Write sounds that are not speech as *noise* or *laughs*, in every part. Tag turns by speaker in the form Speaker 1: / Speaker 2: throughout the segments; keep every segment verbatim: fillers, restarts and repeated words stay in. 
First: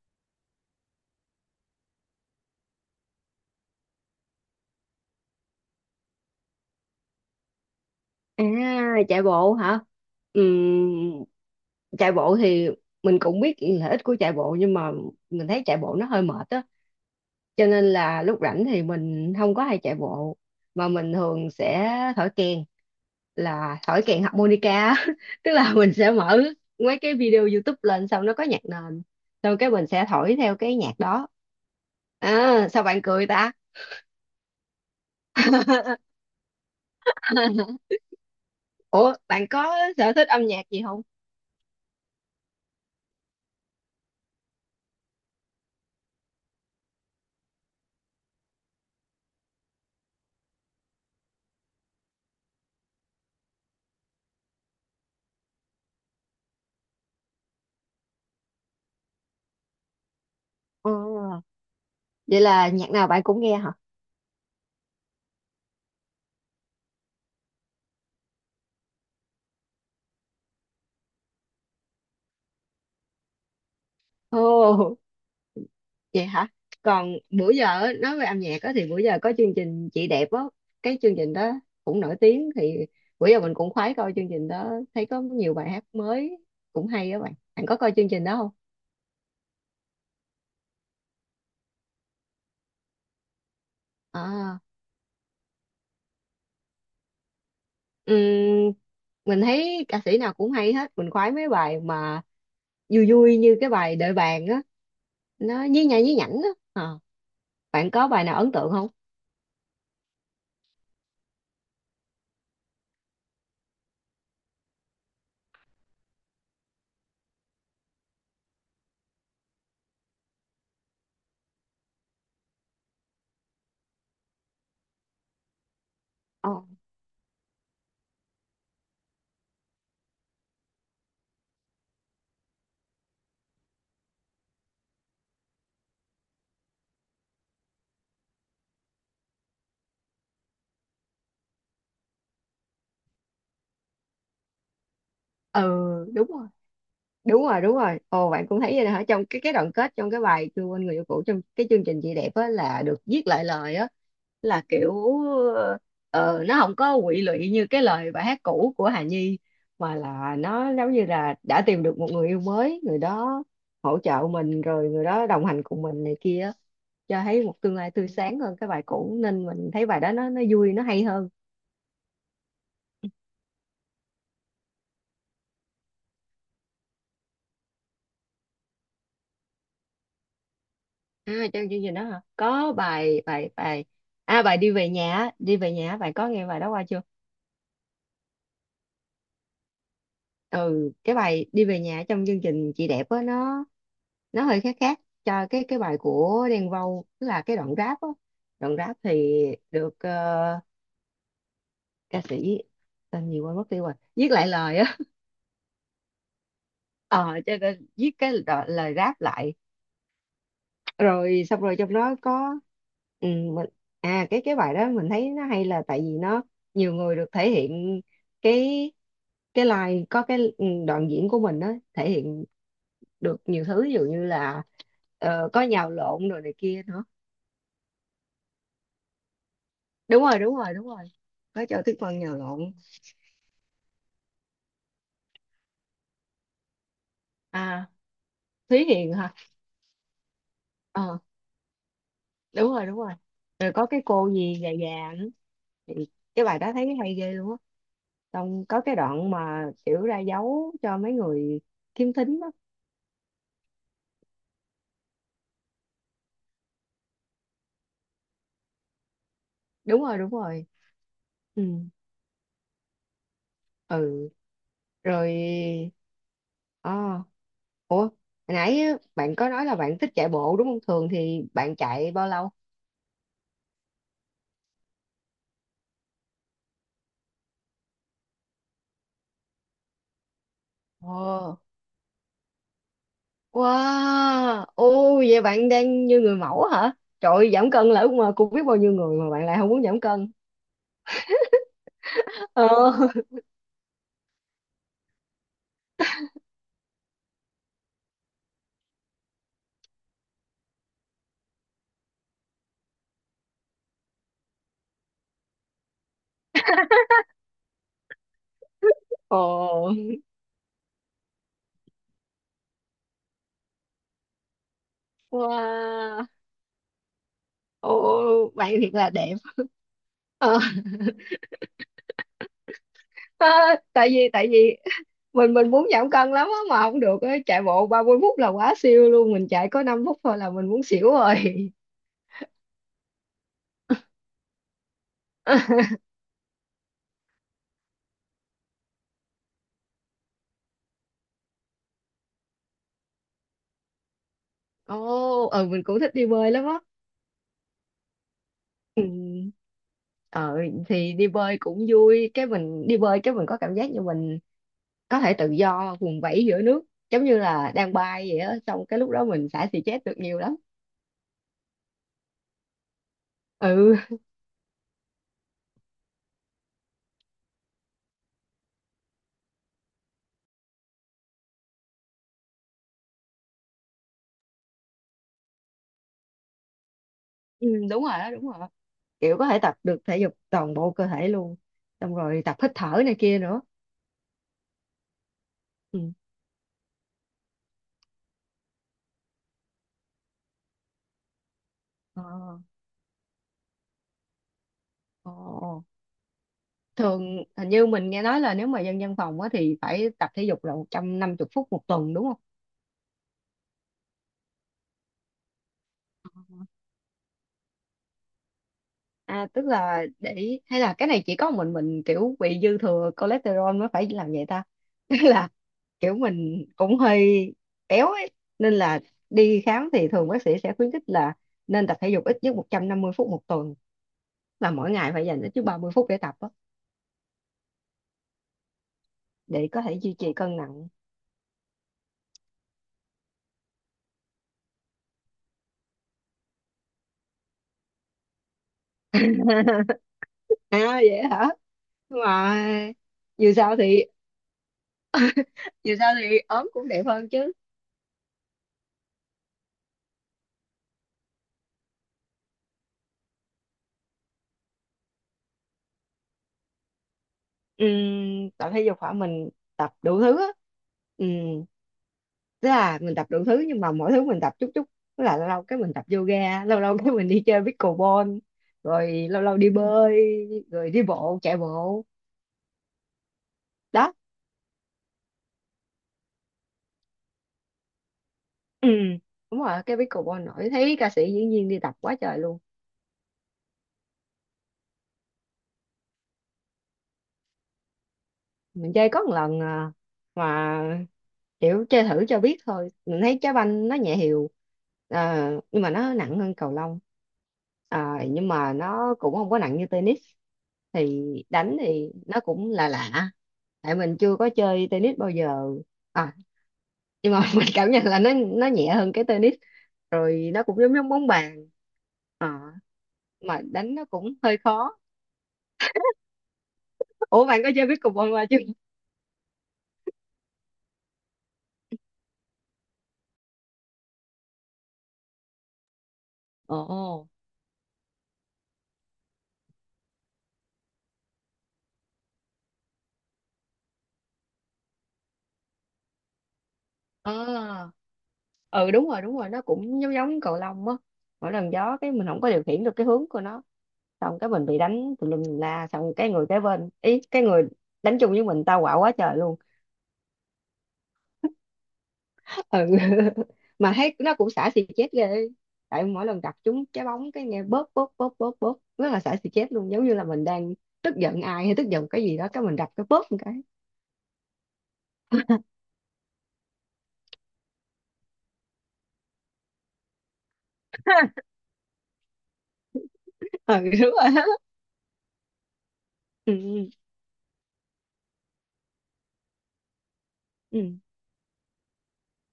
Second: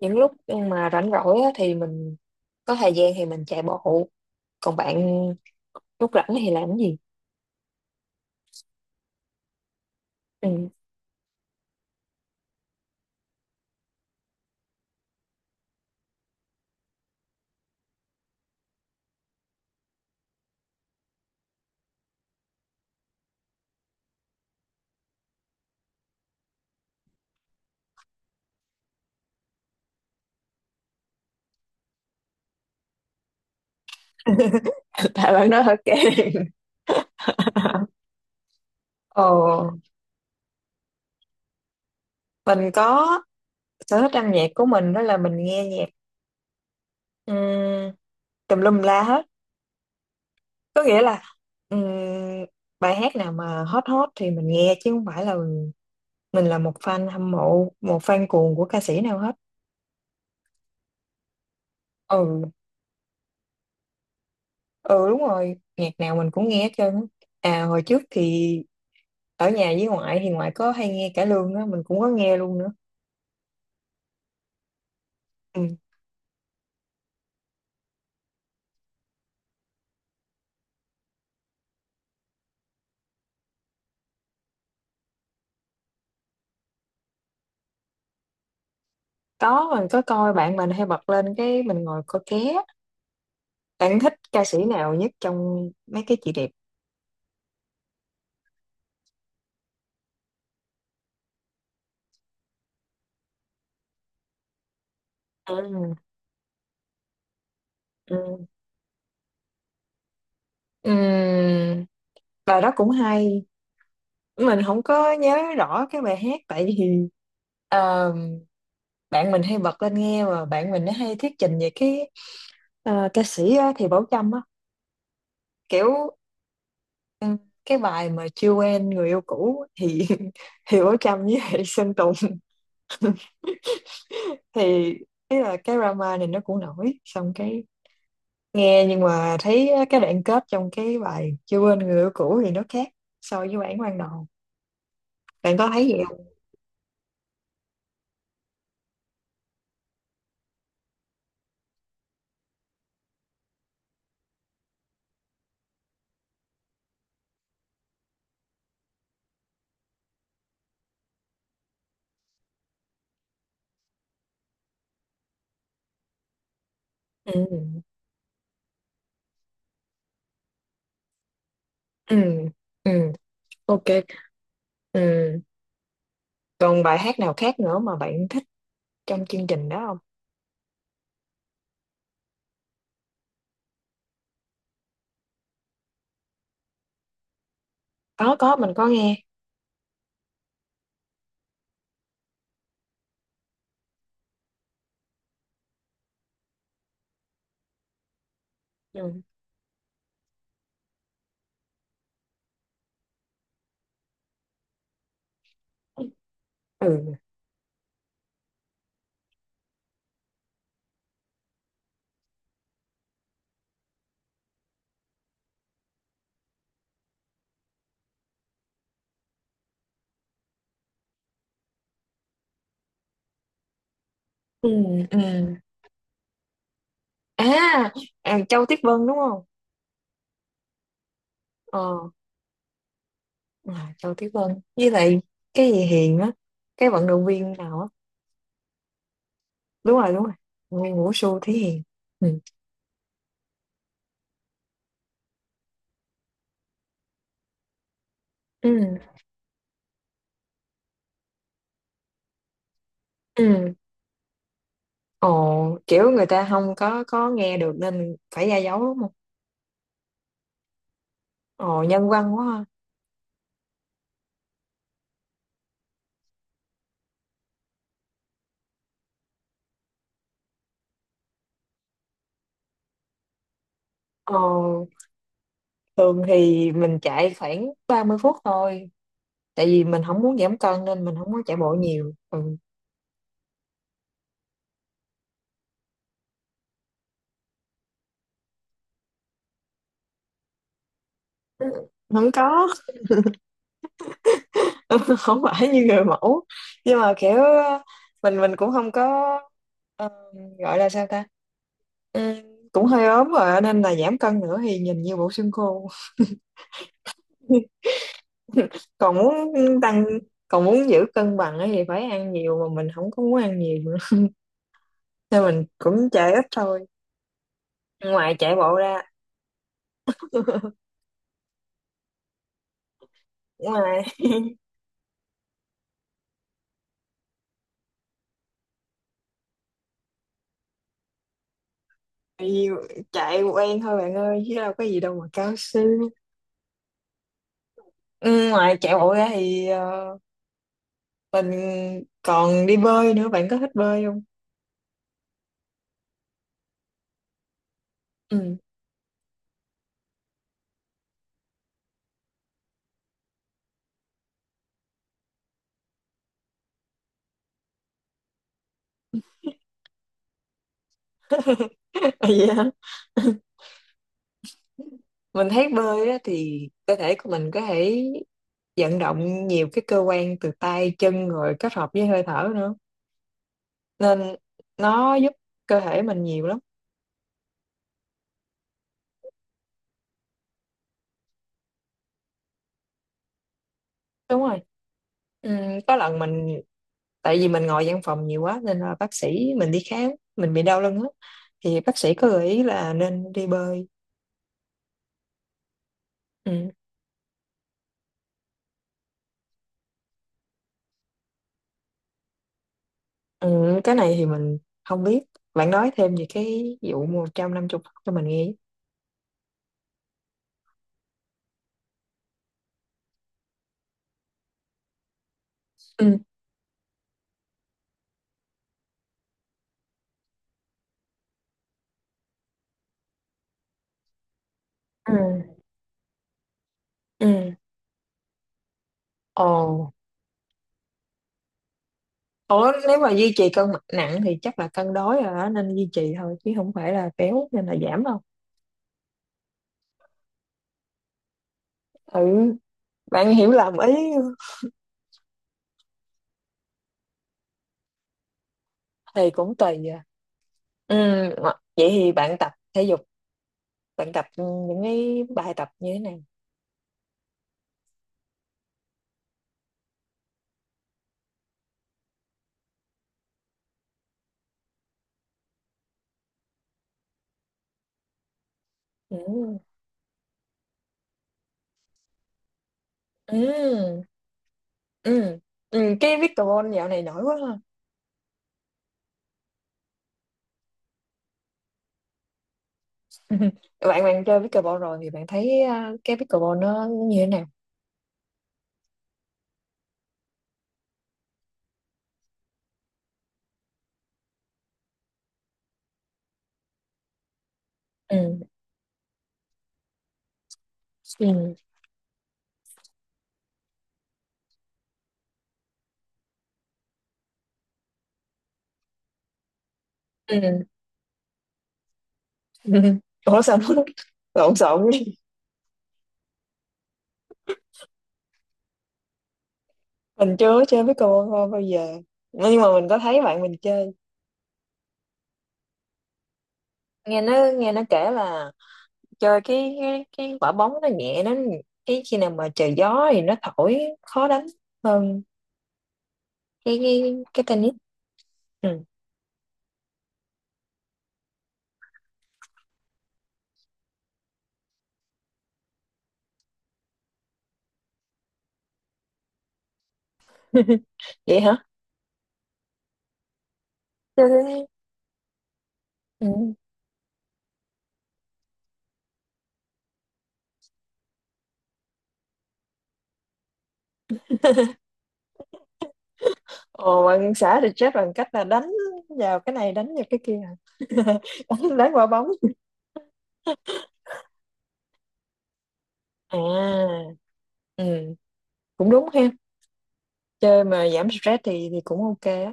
Speaker 1: Những lúc mà rảnh rỗi á, thì mình có thời gian thì mình chạy bộ. Còn bạn lúc rảnh thì làm cái gì?
Speaker 2: À, chạy bộ hả?
Speaker 1: Ừ.
Speaker 2: Ừm, Chạy bộ thì mình cũng biết lợi ích của chạy bộ, nhưng mà mình thấy chạy bộ nó hơi mệt á. Cho nên là lúc rảnh thì mình không có hay chạy bộ, mà mình thường sẽ thổi kèn, là thổi kèn harmonica á. *laughs* Tức là mình sẽ mở mấy cái video YouTube lên, xong nó có nhạc nền, xong cái mình sẽ thổi theo cái nhạc đó. À, sao bạn cười ta?
Speaker 1: *laughs* Tại bạn nói hơi kém.
Speaker 2: *laughs*
Speaker 1: *laughs*
Speaker 2: Ủa,
Speaker 1: Ồ,
Speaker 2: bạn có sở thích âm nhạc gì không?
Speaker 1: mình có, sở thích âm nhạc của mình đó là mình nghe nhạc um, tùm lum la hết. Có nghĩa là ừm, bài hát nào mà hot hot thì mình nghe chứ không phải là mình là một fan hâm mộ, một fan cuồng của ca sĩ nào hết.
Speaker 2: Ờ. Vậy
Speaker 1: Ừ,
Speaker 2: là nhạc nào bạn cũng nghe hả?
Speaker 1: ừ đúng rồi, nhạc nào mình cũng nghe hết trơn á. À, hồi trước thì ở nhà với ngoại thì ngoại có hay nghe cải lương á, mình cũng có nghe luôn nữa.
Speaker 2: Ồ,
Speaker 1: Ừ.
Speaker 2: vậy hả? Còn bữa giờ á, nói về âm nhạc á, thì bữa giờ có chương trình Chị Đẹp á, cái chương trình đó cũng nổi tiếng, thì bữa giờ mình cũng khoái coi chương trình đó, thấy có nhiều bài hát mới cũng hay á bạn. Bạn có coi chương trình đó không?
Speaker 1: Có, mình có coi, bạn mình hay bật lên cái mình ngồi coi ké. Bạn thích ca sĩ
Speaker 2: À,
Speaker 1: nào nhất trong mấy cái chị đẹp?
Speaker 2: ừm, mình thấy ca sĩ nào cũng hay hết, mình khoái mấy bài mà vui vui như cái bài Đợi bạn á, nó nhí
Speaker 1: Ừ.
Speaker 2: nha nhí nhảnh á. Ờ, bạn có bài nào
Speaker 1: Ừ.
Speaker 2: ấn tượng không?
Speaker 1: Ừ. Bài đó cũng hay, mình không có nhớ rõ cái bài hát tại vì ờ, bạn mình hay bật lên nghe mà bạn mình nó hay thuyết trình về cái ờ, ca sĩ á, thì Bảo Trâm á, kiểu
Speaker 2: Ờ,
Speaker 1: ừ, cái bài mà chưa quen người yêu cũ thì *laughs* thì Bảo Trâm với lại Sơn Tùng thì ý là cái drama này nó cũng nổi, xong cái nghe nhưng mà thấy cái đoạn kết trong cái bài chưa quên người yêu cũ thì nó khác so với bản ban đầu. Bạn
Speaker 2: ừ,
Speaker 1: có thấy vậy
Speaker 2: đúng
Speaker 1: không?
Speaker 2: rồi. Đúng rồi, đúng rồi. Ồ, bạn cũng thấy vậy hả? Trong cái cái đoạn kết, trong cái bài chưa quên người yêu cũ, trong cái chương trình Chị Đẹp á, là được viết lại lời á, là kiểu ờ, nó không có quỵ lụy như cái lời bài hát cũ của Hà Nhi, mà là nó giống như là đã tìm được một người yêu mới, người đó hỗ trợ mình, rồi người đó đồng hành cùng mình này kia á. Cho thấy một tương
Speaker 1: Ừ.
Speaker 2: lai tươi sáng hơn cái bài cũ, nên mình thấy bài đó nó nó vui, nó hay hơn.
Speaker 1: Ừ. Ừ. Ok. Ừ. Còn bài hát nào khác nữa mà bạn thích trong chương trình đó không?
Speaker 2: À, trong chương trình đó hả, có bài bài bài à, bài Đi về nhà á, đi về nhà á, bạn có nghe bài đó qua chưa?
Speaker 1: Có, có mình có nghe.
Speaker 2: Ừ, cái bài Đi về nhà trong chương trình Chị Đẹp á, nó nó hơi khác khác cho cái cái bài của Đen Vâu, tức là cái đoạn rap á, đoạn rap
Speaker 1: Ừ.
Speaker 2: thì được, ờ, ca sĩ tên gì quên mất tiêu rồi viết lại lời á. *laughs*
Speaker 1: Ừ.
Speaker 2: ờ cho nên viết cái đo- lời rap lại, rồi xong rồi trong đó có, ừ, mình, à, cái cái bài đó mình thấy nó hay là tại vì nó nhiều người được thể hiện cái cái line, có cái ừ, đoạn diễn của mình á, thể hiện được nhiều thứ, ví dụ như là
Speaker 1: Ừ. Ừ.
Speaker 2: ờ, có nhào lộn rồi này kia nữa.
Speaker 1: À, à Châu Tuyết Vân đúng không?
Speaker 2: Đúng rồi, đúng rồi, đúng rồi, có cho Tuyết
Speaker 1: Ờ.
Speaker 2: Vân nhào lộn.
Speaker 1: À, Châu Tuyết Vân với lại cái gì Hiền á, cái vận động viên nào á.
Speaker 2: À, Thúy Hiền hả?
Speaker 1: Đúng rồi, đúng rồi, nguyên Vũ
Speaker 2: Ờ,
Speaker 1: Xu Thí Hiền. Ừ.
Speaker 2: đúng rồi, đúng rồi. Rồi có cái cô gì già già nữa thì cái bài đó thấy cái hay ghê luôn á, xong
Speaker 1: Ừ.
Speaker 2: có cái đoạn mà kiểu ra dấu cho mấy người khiếm thính đó.
Speaker 1: Ừ. Ồ, kiểu người ta không có, có nghe được nên phải ra dấu đúng không?
Speaker 2: Đúng rồi, đúng rồi. Ừ,
Speaker 1: Ồ, nhân văn quá ha.
Speaker 2: ừ. Rồi, à, ủa hồi nãy á, bạn có nói là bạn thích chạy bộ đúng không, thường thì bạn chạy bao lâu?
Speaker 1: Ồ, thường thì mình chạy khoảng ba mươi phút thôi, tại vì mình không muốn giảm cân nên mình không có chạy
Speaker 2: Ờ.
Speaker 1: bộ nhiều. Ừ.
Speaker 2: Wow, ô vậy bạn đang như người mẫu hả? Trời ơi, giảm cân là ước mơ của biết bao nhiêu người mà bạn lại không muốn giảm cân.
Speaker 1: Không có.
Speaker 2: Ờ,
Speaker 1: *laughs* Không phải như người mẫu nhưng mà kiểu ờ, mình mình cũng không có, ờ, gọi là sao ta? Ừ, cũng hơi ốm rồi nên là giảm cân nữa thì nhìn như bộ xương khô. *laughs* *laughs* Còn
Speaker 2: ồ,
Speaker 1: muốn tăng, còn muốn giữ cân bằng ấy thì phải ăn nhiều mà mình không có muốn ăn nhiều nữa, nên mình cũng
Speaker 2: wow,
Speaker 1: chạy ít thôi. Ngoài
Speaker 2: ồ,
Speaker 1: chạy bộ
Speaker 2: bạn thiệt
Speaker 1: ra,
Speaker 2: là đẹp. Ờ, *laughs* à,
Speaker 1: ngoài
Speaker 2: tại vì tại vì mình mình muốn giảm cân lắm á mà không được á, chạy bộ ba mươi phút là quá siêu luôn, mình chạy có năm phút thôi là mình muốn xỉu rồi.
Speaker 1: nhiều- chạy quen thôi bạn ơi chứ đâu có gì đâu mà cao
Speaker 2: *laughs*
Speaker 1: siêu. Ừ, ngoài chạy bộ ra thì ờ, mình còn đi bơi nữa. Bạn có thích bơi không?
Speaker 2: Ồ, ừ, mình cũng thích đi bơi lắm á.
Speaker 1: Ừ.
Speaker 2: Ừ. Ờ, thì đi bơi cũng vui, cái mình đi bơi cái mình có cảm giác như mình có thể tự do vùng vẫy giữa nước, giống như là đang bay vậy á, xong cái lúc đó mình xả stress được nhiều lắm.
Speaker 1: *laughs* Vậy hả? *laughs*
Speaker 2: Ừ,
Speaker 1: Mình thấy bơi á, thì cơ thể của mình có thể vận động nhiều cái cơ quan từ tay chân rồi kết hợp với hơi thở nữa, nên nó giúp cơ thể mình nhiều lắm.
Speaker 2: ừ, đúng rồi đó, đúng rồi, kiểu có thể tập được thể dục toàn bộ cơ thể luôn, xong rồi tập hít thở này kia nữa.
Speaker 1: Đúng rồi. Ừm, có
Speaker 2: Ừ.
Speaker 1: lần mình, tại vì mình ngồi văn phòng nhiều quá nên là bác sĩ, mình đi khám mình bị đau lưng á, thì bác sĩ
Speaker 2: Ờ,
Speaker 1: có gợi ý là nên đi bơi.
Speaker 2: ờ.
Speaker 1: Ừ.
Speaker 2: Thường hình như mình nghe nói là nếu mà dân văn phòng á thì phải tập thể dục là một trăm năm mươi phút một tuần đúng không?
Speaker 1: Ừ, cái này thì mình không biết, bạn nói thêm về cái vụ một trăm năm mươi cho mình nghe.
Speaker 2: À, tức là để hay là cái này chỉ có mình mình kiểu bị dư thừa cholesterol mới phải làm vậy ta. *laughs* Tức là kiểu
Speaker 1: Ừ.
Speaker 2: mình cũng hơi béo ấy, nên là đi khám thì thường bác sĩ sẽ khuyến khích là nên tập thể dục ít nhất một trăm năm mươi phút một tuần, là mỗi ngày
Speaker 1: Ừ.
Speaker 2: phải dành ít nhất ba mươi phút để tập á,
Speaker 1: Ừ.
Speaker 2: để có
Speaker 1: Ồ.
Speaker 2: thể duy trì cân nặng.
Speaker 1: Ủa nếu mà duy trì cân nặng thì chắc là cân đối rồi đó, nên duy trì thôi chứ không phải là béo nên là giảm đâu.
Speaker 2: *laughs* À vậy hả? Nhưng
Speaker 1: Ừ,
Speaker 2: mà
Speaker 1: bạn hiểu
Speaker 2: dù sao
Speaker 1: lầm ý.
Speaker 2: thì dù sao thì ốm cũng đẹp hơn chứ.
Speaker 1: Thì cũng tùy à. Ừ, ngọ- vậy thì bạn tập thể dục, bạn tập những cái bài tập như thế này.
Speaker 2: Ừm, tập thể dục hả? Mình tập đủ thứ á. Ừm, tức là mình tập đủ thứ nhưng mà mỗi thứ mình tập chút chút, tức là lâu lâu cái mình tập yoga, lâu lâu cái mình đi chơi pickleball, rồi lâu lâu
Speaker 1: Ừ.
Speaker 2: đi bơi, rồi đi bộ, chạy bộ
Speaker 1: Ừ.
Speaker 2: đó.
Speaker 1: Ừ. Ừ. Cái pickleball dạo này nổi quá ha.
Speaker 2: Ừ, đúng rồi, cái pickleball nổi, thấy ca sĩ diễn viên đi tập quá trời luôn.
Speaker 1: *laughs* Bạn bạn chơi pickleball rồi thì bạn thấy à, cái pickleball nó như thế nào?
Speaker 2: Mình chơi có một lần à, mà kiểu chơi thử cho biết thôi, mình thấy trái banh nó nhẹ hiều, à, nhưng mà nó nặng hơn cầu lông, à,
Speaker 1: Ừ.
Speaker 2: nhưng mà nó cũng không có nặng như tennis, thì
Speaker 1: Ừ.
Speaker 2: đánh thì nó cũng là lạ lạ. Tại mình chưa có chơi tennis bao giờ, à, nhưng mà *laughs* mình cảm nhận là nó nó nhẹ hơn cái tennis,
Speaker 1: Ừ.
Speaker 2: rồi nó
Speaker 1: *laughs*
Speaker 2: cũng giống giống bóng bàn. Ờ,
Speaker 1: Ừ. Ủa sao
Speaker 2: mà
Speaker 1: nó
Speaker 2: đánh nó
Speaker 1: *laughs*
Speaker 2: cũng
Speaker 1: lộn
Speaker 2: hơi
Speaker 1: xộn
Speaker 2: khó.
Speaker 1: quá?
Speaker 2: Ủa bạn có chơi pickleball qua chưa?
Speaker 1: Mình chưa có chơi pickleball bao bao giờ. Nhưng mà mình có thấy bạn mình chơi. Nghe
Speaker 2: Ồ.
Speaker 1: nó nghe nó kể là chơi cái cái, cái quả bóng nó nhẹ nó, cái khi nào mà trời gió thì nó thổi khó đánh hơn cái cái
Speaker 2: À,
Speaker 1: cái tennis. Ừ.
Speaker 2: ừ, đúng rồi, đúng rồi, nó cũng giống giống cầu lông á, mỗi lần gió cái mình không có điều khiển được cái hướng của nó, xong cái mình bị đánh tùm lum tùm la, xong cái người kế bên ý, cái người đánh chung với mình tao quạo quá trời luôn.
Speaker 1: *laughs* Vậy
Speaker 2: *laughs*
Speaker 1: hả?
Speaker 2: Ừ. *laughs* Mà thấy
Speaker 1: Chơi
Speaker 2: nó cũng
Speaker 1: thế.
Speaker 2: xả xì chết ghê, tại
Speaker 1: Ừ.
Speaker 2: mỗi lần gặp chúng trái bóng cái nghe bóp bóp bóp bóp bóp, rất là xả xì chết luôn, giống như là mình đang tức giận ai hay tức giận cái gì đó, cái mình đập cái bóp một cái.
Speaker 1: *laughs* Ồ, bạn xã thì chết bằng cách là đánh vào cái này đánh vào cái kia hả? *laughs*
Speaker 2: *laughs*
Speaker 1: Đánh, đánh quả bóng.
Speaker 2: Ừ, đúng rồi. *laughs* Đó. Ừ, ừ,
Speaker 1: À. Ừ, cũng đúng ha, chơi mà
Speaker 2: ừ.
Speaker 1: giảm stress thì thì cũng ok á.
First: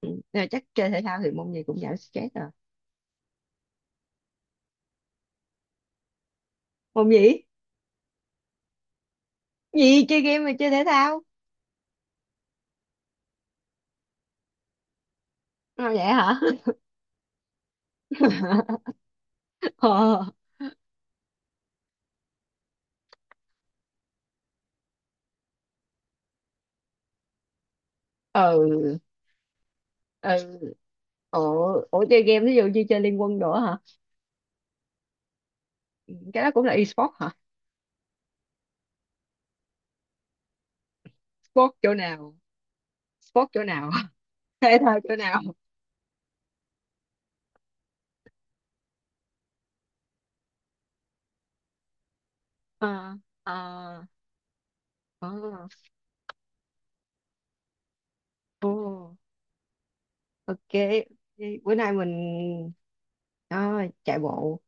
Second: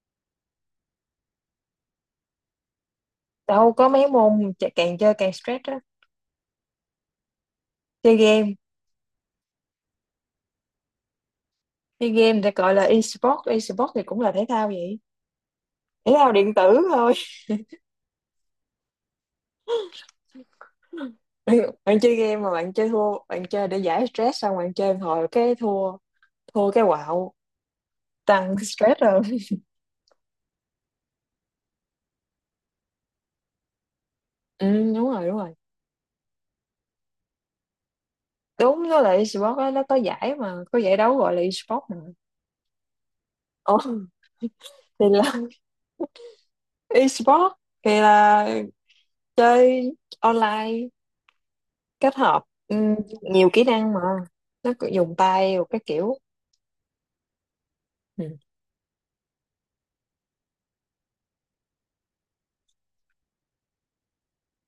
Speaker 2: Ừ. Rồi chắc chơi thể thao thì môn gì cũng giảm stress rồi.
Speaker 1: Đâu có, mấy môn chà- càng chơi càng stress á.
Speaker 2: Môn gì?
Speaker 1: Chơi game.
Speaker 2: Gì chơi game mà chơi thể thao?
Speaker 1: Chơi game thì gọi là e-sport, e-sport thì cũng là thể thao vậy.
Speaker 2: À, vậy
Speaker 1: Thể thao
Speaker 2: hả?
Speaker 1: điện tử thôi.
Speaker 2: *laughs* Ờ.
Speaker 1: *laughs* bạn bạn chơi game mà bạn chơi thua, bạn chơi để giải stress xong bạn chơi một hồi cái thua, thua cái quạo tăng
Speaker 2: Ừ,
Speaker 1: stress rồi.
Speaker 2: ừ. Ủa ủa chơi game ví dụ như chơi Liên Quân nữa hả?
Speaker 1: Ừ, đúng rồi đúng rồi.
Speaker 2: Cái đó cũng là e-sport hả?
Speaker 1: Đúng, với lại esports á, nó có giải mà có giải đấu gọi là
Speaker 2: Sport
Speaker 1: esports
Speaker 2: chỗ
Speaker 1: mà.
Speaker 2: nào? Sport chỗ
Speaker 1: Ồ,
Speaker 2: nào? *laughs* Thể thao
Speaker 1: thì
Speaker 2: chỗ
Speaker 1: là
Speaker 2: nào?
Speaker 1: *laughs* esports thì là chơi online kết hợp ừ,
Speaker 2: Ờ,
Speaker 1: nhiều
Speaker 2: ờ,
Speaker 1: kỹ năng mà, nó cứ dùng
Speaker 2: ờ,
Speaker 1: tay rồi các kiểu. Ừ.
Speaker 2: ờ, ok. Vậy bữa nay mình, à, chạy bộ,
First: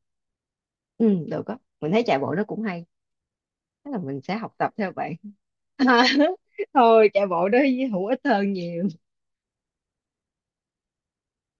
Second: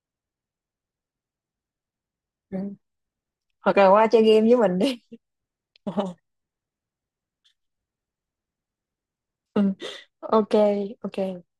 Speaker 2: ừ được á, mình thấy chạy bộ nó cũng
Speaker 1: Ừ.
Speaker 2: hay.
Speaker 1: Hoặc là
Speaker 2: Thế là
Speaker 1: qua
Speaker 2: mình
Speaker 1: chơi
Speaker 2: sẽ
Speaker 1: game
Speaker 2: học
Speaker 1: với
Speaker 2: tập
Speaker 1: mình
Speaker 2: theo
Speaker 1: đi.
Speaker 2: bạn.
Speaker 1: *laughs*
Speaker 2: *laughs* Thôi chạy bộ đó, hữu ích hơn nhiều.
Speaker 1: Ừ. Ok. Ok.